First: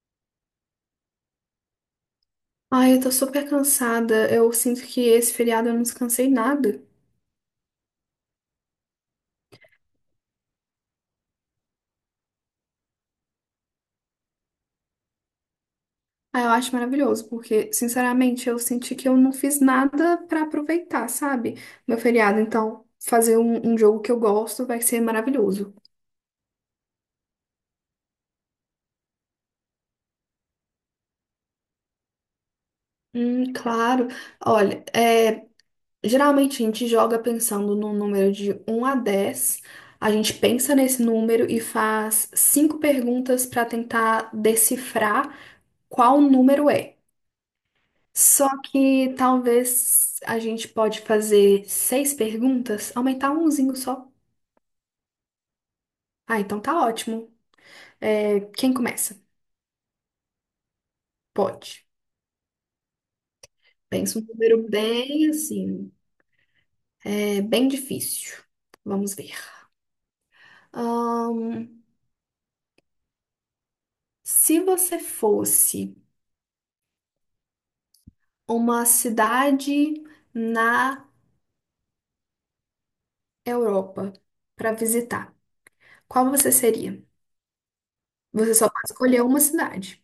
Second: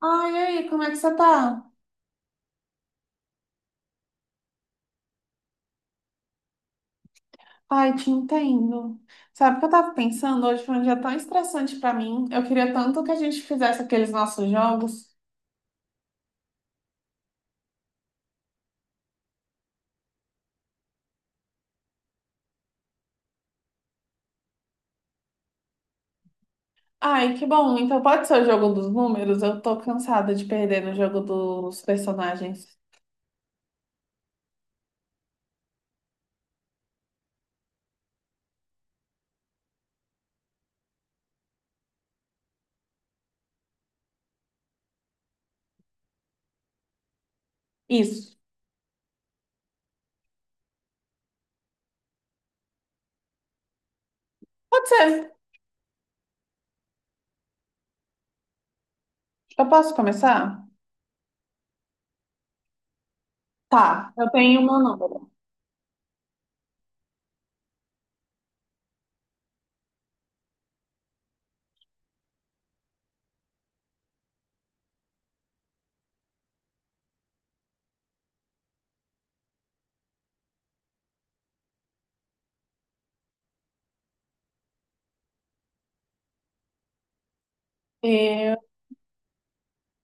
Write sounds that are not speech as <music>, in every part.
Ai, e aí, como é que você tá? Ai, eu tô super cansada. Eu sinto que esse feriado eu não descansei nada. Ai, te entendo. Sabe o que eu tava pensando? Hoje foi um dia tão estressante pra mim. Eu queria tanto que a gente fizesse aqueles nossos jogos. Ah, eu acho maravilhoso, porque, sinceramente, eu senti que eu não fiz nada pra aproveitar, sabe? Meu feriado. Então, fazer um jogo que eu gosto vai ser maravilhoso. Ai, que bom. Então pode ser o jogo dos números? Eu tô cansada de perder no jogo dos personagens. Claro. Olha, geralmente a gente joga pensando num número de um a 10. A gente pensa nesse número e faz cinco perguntas para tentar decifrar qual número é. Isso. Só que talvez a gente pode fazer seis perguntas, aumentar umzinho só. Pode ser. Ah, então tá ótimo. É, quem começa? Eu posso começar? Pode. Tá, Pensa um eu tenho o número meu número. bem assim, é bem difícil. Vamos ver. Ahn, Se você fosse uma cidade na Europa para visitar, qual você seria? Você Eu só pode escolher uma cidade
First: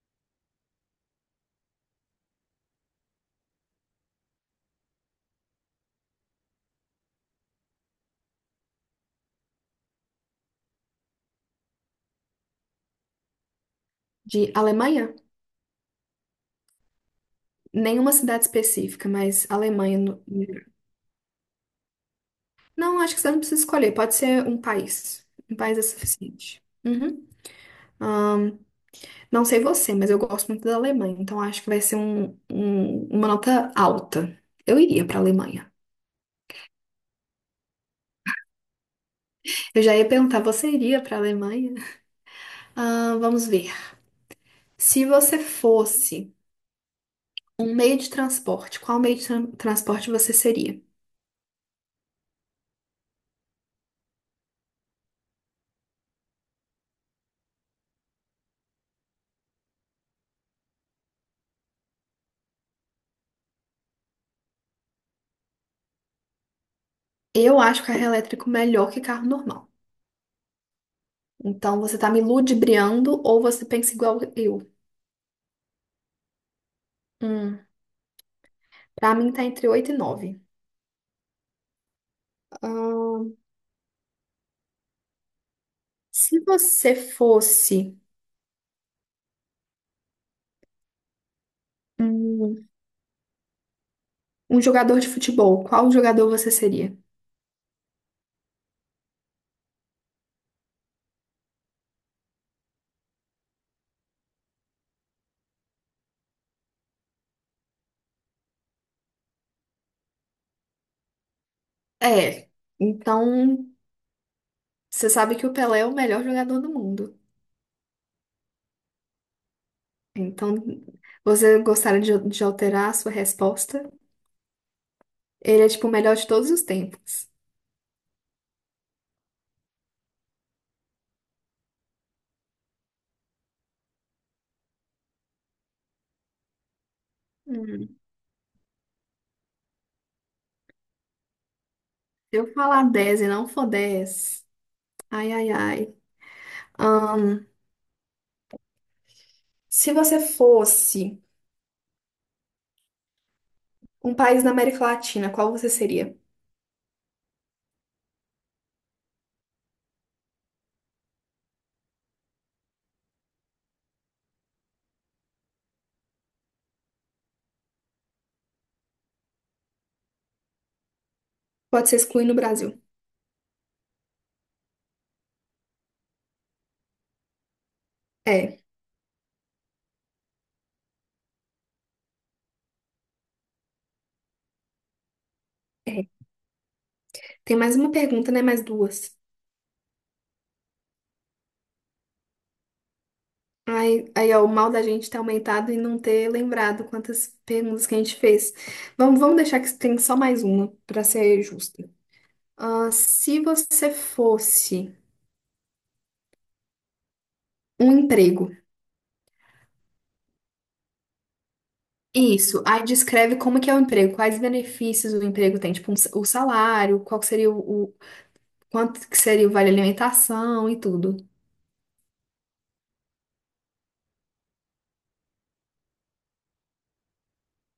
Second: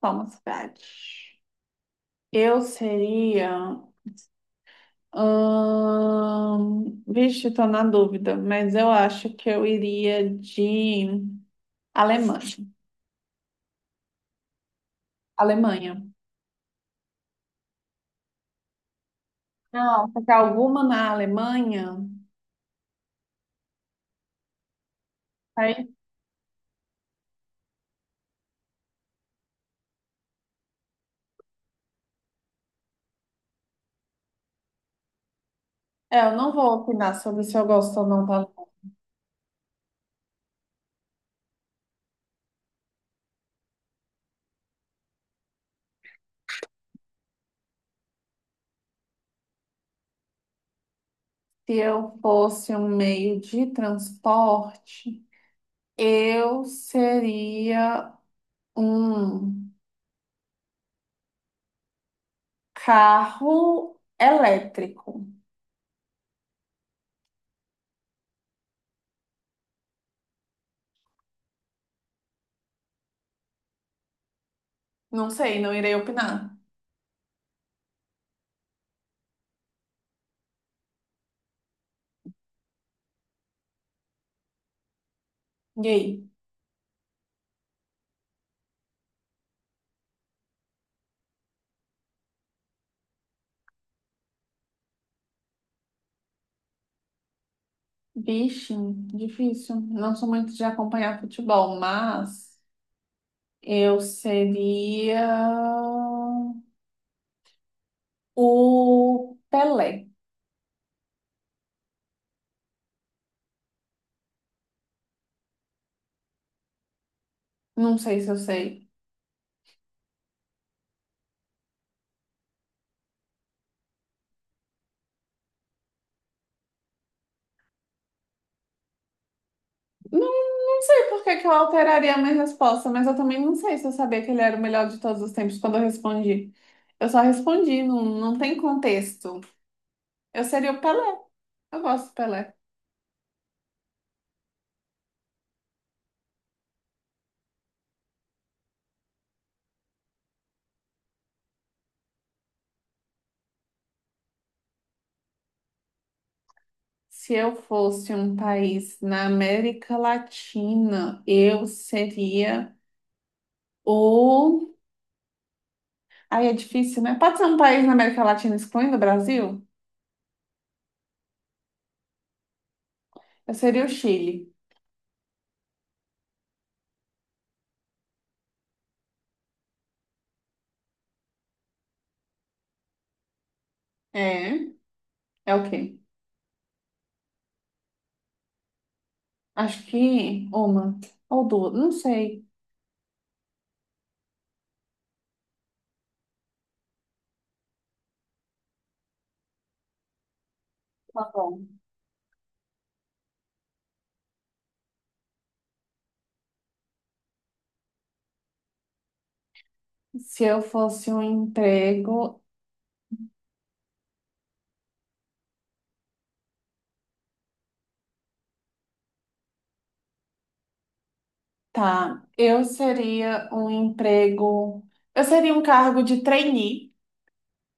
sou uma cidade. Eu seria. Vixe, tô na dúvida, mas eu acho que eu iria de Alemanha. de Alemanha, Alemanha. nenhuma cidade específica, mas Alemanha Não. no- Porque alguma na Alemanha. Não, acho que você não precisa escolher. Pode ser um país. Um país é Aí, suficiente. Uhum. Ahn, não sei você, mas eu gosto muito da Alemanha, então acho que vai ser uma nota alta. Eu iria para a Alemanha. é, eu não vou opinar sobre se eu gosto ou não da Alemanha. Eu já ia perguntar, você iria para a Alemanha? Vamos ver. Se você fosse um meio de transporte, qual meio de transporte você seria? Se eu fosse um meio de transporte, eu seria um carro elétrico. Eu acho carro elétrico melhor que carro normal. Então você tá me ludibriando ou você pensa igual eu? Não sei, não irei opinar. Hum, Para mim tá entre 8 e 9. E aí? Se você fosse um, um jogador de futebol, qual jogador você seria? Vixe, difícil. Não sou muito de acompanhar futebol, mas eu seria o Pelé. É, então você sabe que o Pelé é o melhor jogador do mundo. Não sei se eu sei. Então você gostaria de alterar a sua resposta? Ele é tipo o melhor de todos os tempos. Não, não sei por que que eu alteraria a minha resposta, mas eu também não sei se eu sabia que ele era o melhor de todos os tempos quando eu respondi. Eu só respondi, Se não, não tem contexto. Eu seria o Pelé. Eu gosto do eu Pelé. falar 10 e não for 10, ai ai ai. Ah, se você fosse um país da América Latina, qual você seria? Se eu fosse um país na América Latina, eu seria o Aí é difícil, né? Pode ser um país na América Latina excluindo o Brasil? Pode ser excluindo o Brasil. Eu seria o Chile. É, É? É o quê? é. Tem mais uma pergunta, né? Mais duas. Acho que uma ou duas, não sei. Aí, aí, ó, o mal da gente ter aumentado e não ter lembrado quantas perguntas que a gente fez. Vamos deixar que tem só mais uma, para Tá ser bom. justa. Ah, se você fosse um emprego, Se eu fosse um emprego, isso, aí descreve como que é o emprego, quais benefícios o emprego tem, tipo o salário, qual que seria quanto que seria o vale alimentação e tudo. tá. Eu seria um emprego. Eu seria um cargo de trainee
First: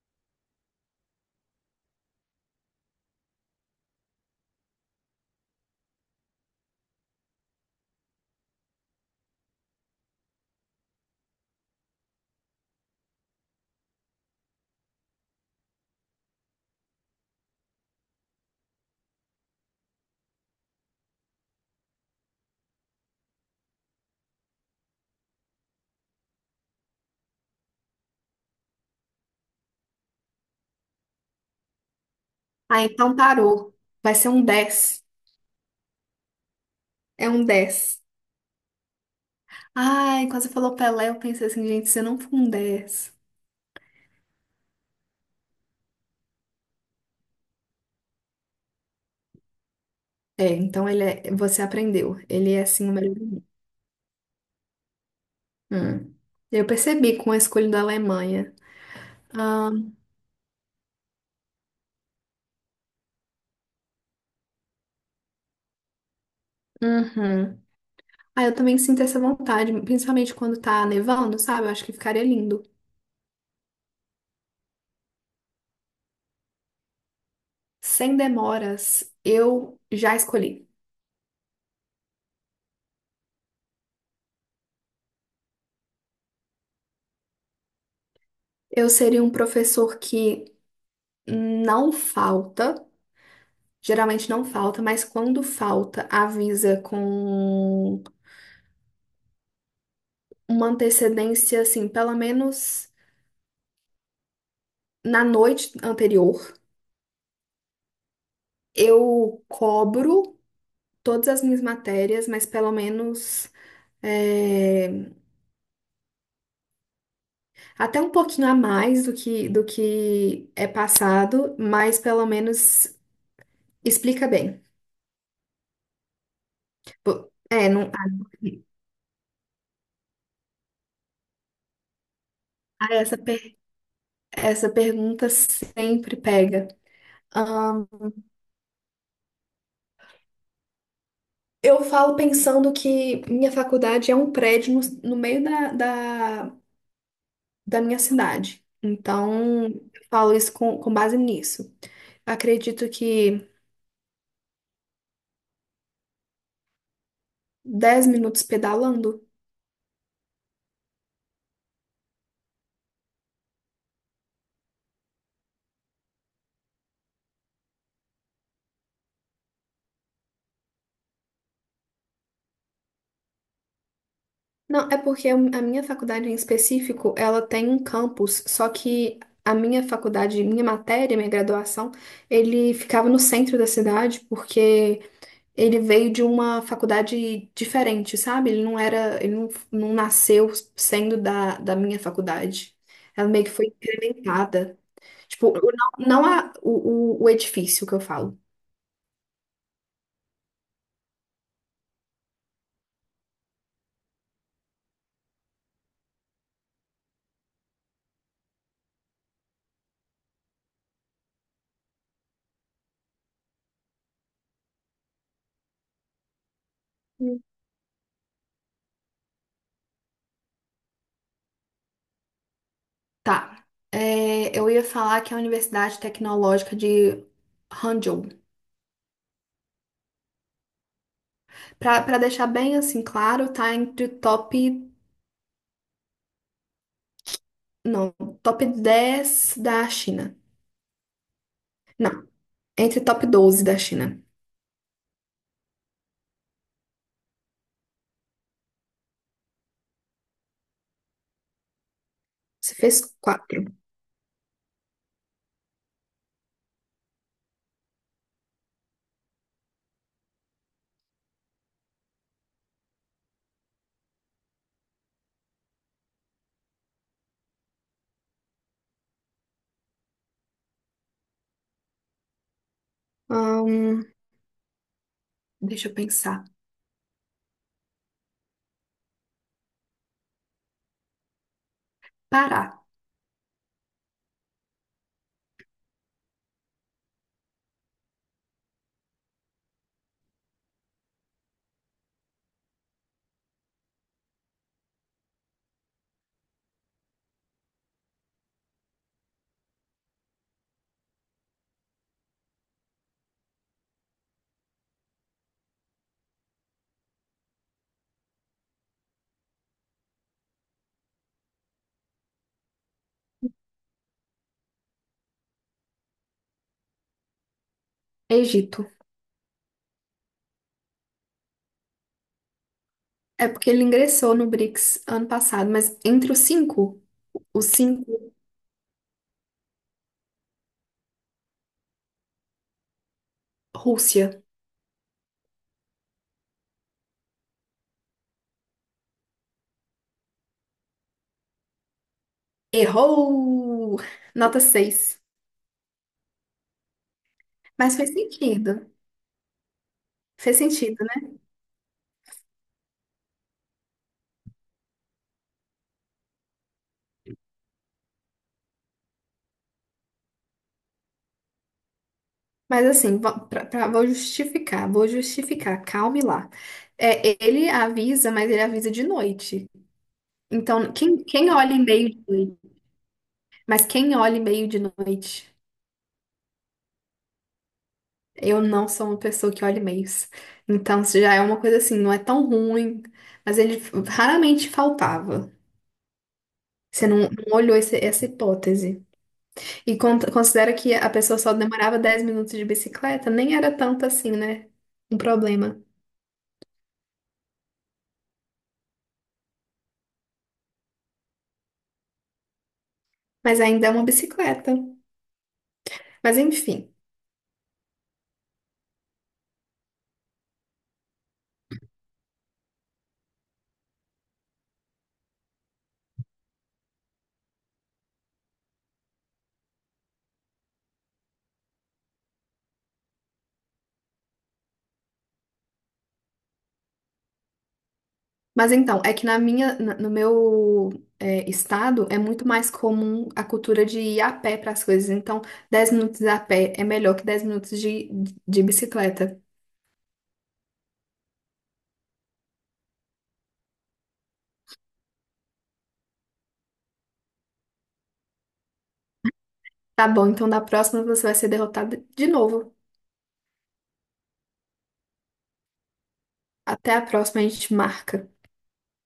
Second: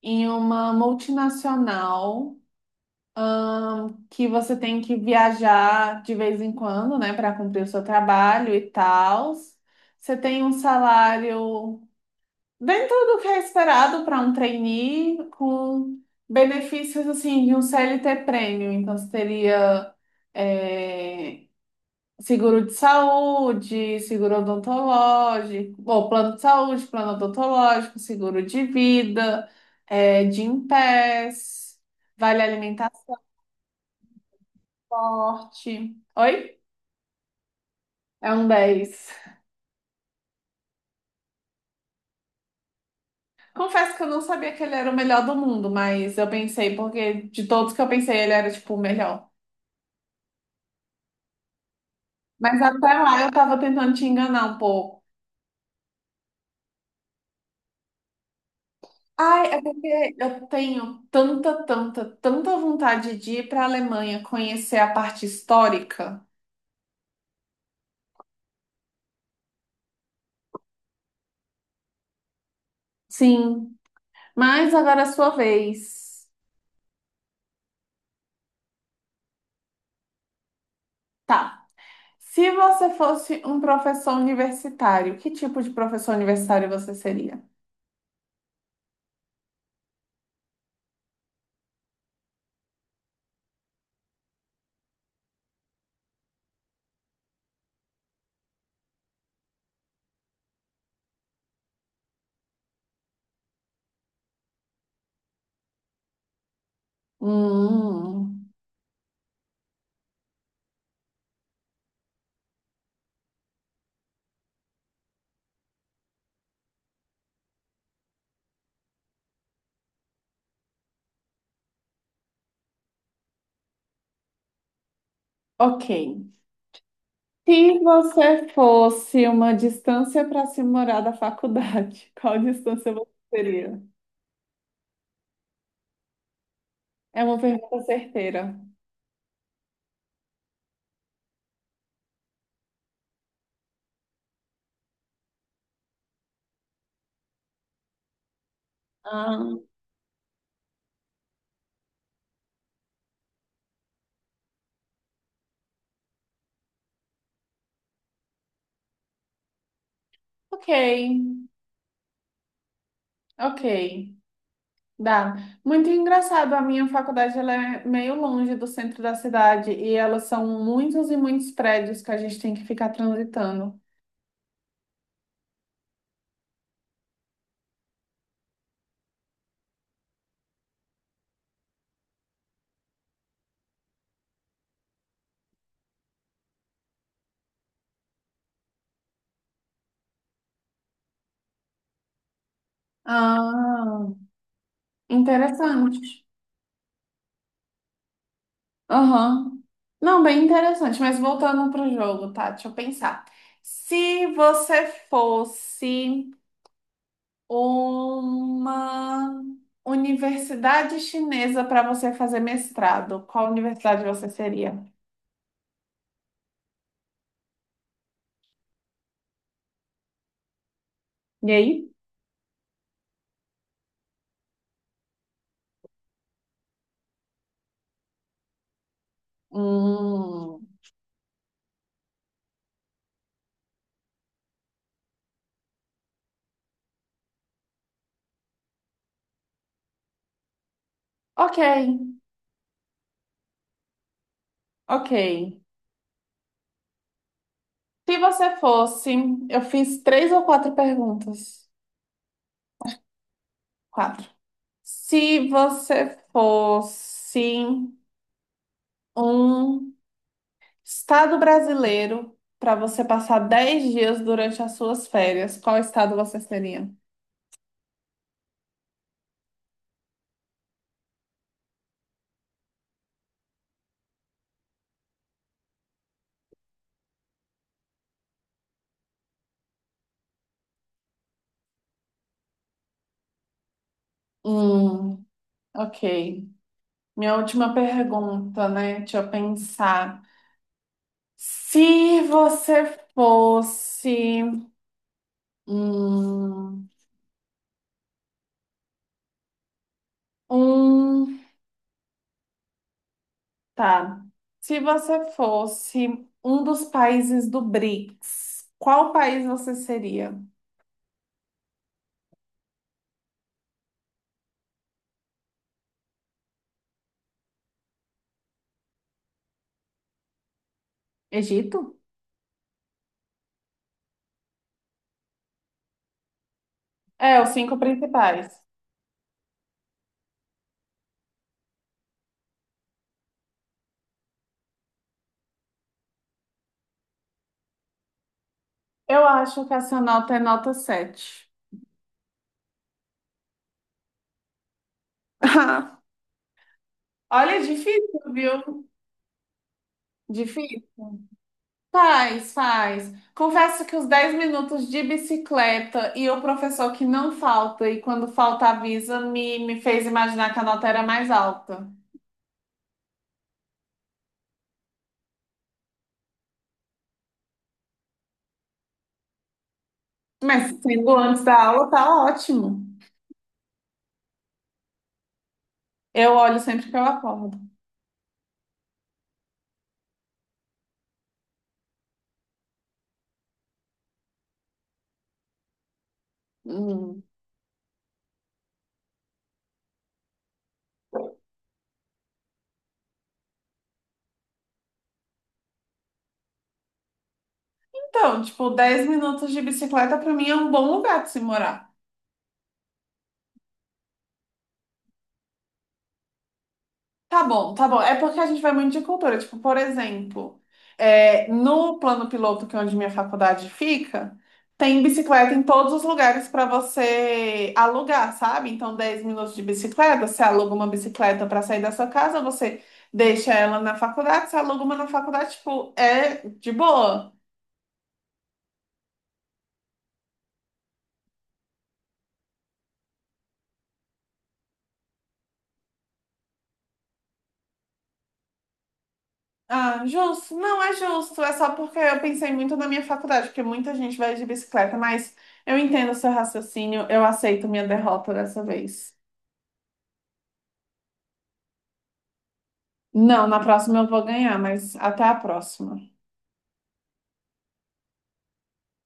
em uma multinacional ahn, que você tem que viajar de vez em quando, né, para cumprir o seu trabalho e tal. Você tem um salário dentro do que é esperado para um trainee, com benefícios assim de um CLT prêmio. Então, você teria, é, seguro de saúde, seguro odontológico, ou plano de saúde, plano odontológico, seguro de vida, é, de Gympass, vale Ah, alimentar então parou. Vai ser um 10. forte. Oi? É um 10. É um dez. Ai, quando você falou Pelé, eu pensei assim, gente, você não foi um 10. Confesso que eu não sabia que ele era o melhor do mundo, mas eu pensei, porque de todos que eu pensei, ele era tipo o melhor. É, então ele é, você aprendeu. Ele Mas é assim até o melhor lá eu amigo. tava tentando te enganar um pouco. Hum. Eu percebi com a escolha da Alemanha. Ai, é Ah, porque eu tenho tanta, tanta, tanta vontade de ir para a Alemanha conhecer a parte histórica. uhum. Ah, eu também sinto essa vontade, principalmente quando tá nevando, sabe? Eu acho que ficaria lindo. Sim, mas agora é a sua vez. Sem demoras, eu já escolhi. Tá. Se você fosse um professor universitário, que tipo de professor universitário você seria? Eu seria um professor que não falta, geralmente não falta, mas quando falta, avisa com uma antecedência, assim, pelo menos na noite anterior. Hum, Eu cobro todas as minhas matérias, mas pelo menos é, até um pouquinho a mais do que é passado, mas pelo menos explica bem. ok. Pô, é, Se não, você fosse uma distância para se morar da faculdade, <laughs> qual distância ah, você seria? essa pergunta sempre pega. É uma pergunta Ahn, certeira. eu falo pensando que minha faculdade é um prédio no meio da, da minha cidade. Ah, Então, eu falo isso com base nisso. Acredito que 10 minutos pedalando. ok, ok. Dá. Muito engraçado, a minha faculdade ela é meio longe do centro da cidade e elas são muitos e muitos prédios que a gente tem que ficar transitando. Não, é porque a minha faculdade em específico, ela tem um campus, só que a minha faculdade, minha matéria, minha graduação, ele ficava no centro da cidade, porque ele veio de uma faculdade diferente, sabe? Ele não era, ele não, não nasceu sendo da minha faculdade. Ela meio que foi Ah, incrementada. Tipo, o- não, interessante. não a, o edifício que eu falo. Aham. Não, bem interessante, mas voltando para o jogo, tá? Deixa eu pensar. Se você fosse uma universidade chinesa para você fazer mestrado, qual universidade você seria? Hum. E aí? Tá. É, eu ia falar que é a Universidade Tecnológica de Hangzhou. Hum, Pra deixar bem assim claro, tá entre o top, não, top 10 da China. ok, Não. Entre top 12 da China. ok. Se você fosse, eu fiz três ou quatro perguntas. Você fez quatro. Quatro. Se você fosse um estado brasileiro para você passar 10 dias durante as suas férias, qual estado você seria? Ahn, Deixa eu pensar. Pará. Hum, ok. Minha última pergunta, né? Deixa eu pensar. Se você fosse hum, um Tá. Se você fosse um dos países do BRICS, qual país você seria? Egito. Egito? É porque ele ingressou no BRICS ano passado, mas entre os cinco, É, os os cinco cinco, principais. Rússia. Eu acho que essa nota é nota 7. Errou! Nota 6. <laughs> Olha, é Mas fez difícil, viu? sentido. Fez Difícil. sentido, né? Faz, faz. Confesso que os 10 minutos de bicicleta e o professor que não falta e quando falta avisa me fez imaginar que a nota era mais alta. Mas assim, vou justificar, vou justificar. Calme lá. É, ele avisa, mas ele avisa de noite. Mas Então, sendo quem, antes quem da olha aula, tá e-mail de noite? ótimo. Mas quem olha e-mail de noite? Eu olho sempre que eu acordo. Eu não sou uma pessoa que olha e-mails. Então, isso já é uma coisa assim, não é tão ruim, mas ele raramente faltava. Você não, Hum. não olhou essa hipótese. E considera que a pessoa só demorava 10 minutos de bicicleta, nem era tanto assim, né? Um problema. Então, tipo, 10 minutos de bicicleta pra mim é um bom lugar de se morar. Mas ainda é uma bicicleta. Mas enfim. Tá bom, tá bom. É porque a gente vai muito de cultura. Tipo, por exemplo, é, no plano piloto, que é onde minha faculdade fica, tem bicicleta em todos os lugares para você alugar, sabe? Então, 10 minutos de bicicleta, você aluga uma bicicleta para sair da sua casa, você deixa ela na faculdade, você aluga uma na faculdade, tipo, é de boa. Mas então, é que no meu estado é muito mais comum a cultura de ir a pé para as coisas. Então, 10 minutos a pé é melhor que 10 minutos de bicicleta. Ah, justo. Não é justo. É só porque eu pensei muito na minha faculdade, porque muita gente vai de bicicleta, mas eu entendo o seu raciocínio, eu aceito minha derrota dessa vez. Tá bom, então da próxima você vai ser derrotado de novo. Não, na próxima eu vou ganhar, mas até a próxima. Até a próxima, a gente marca.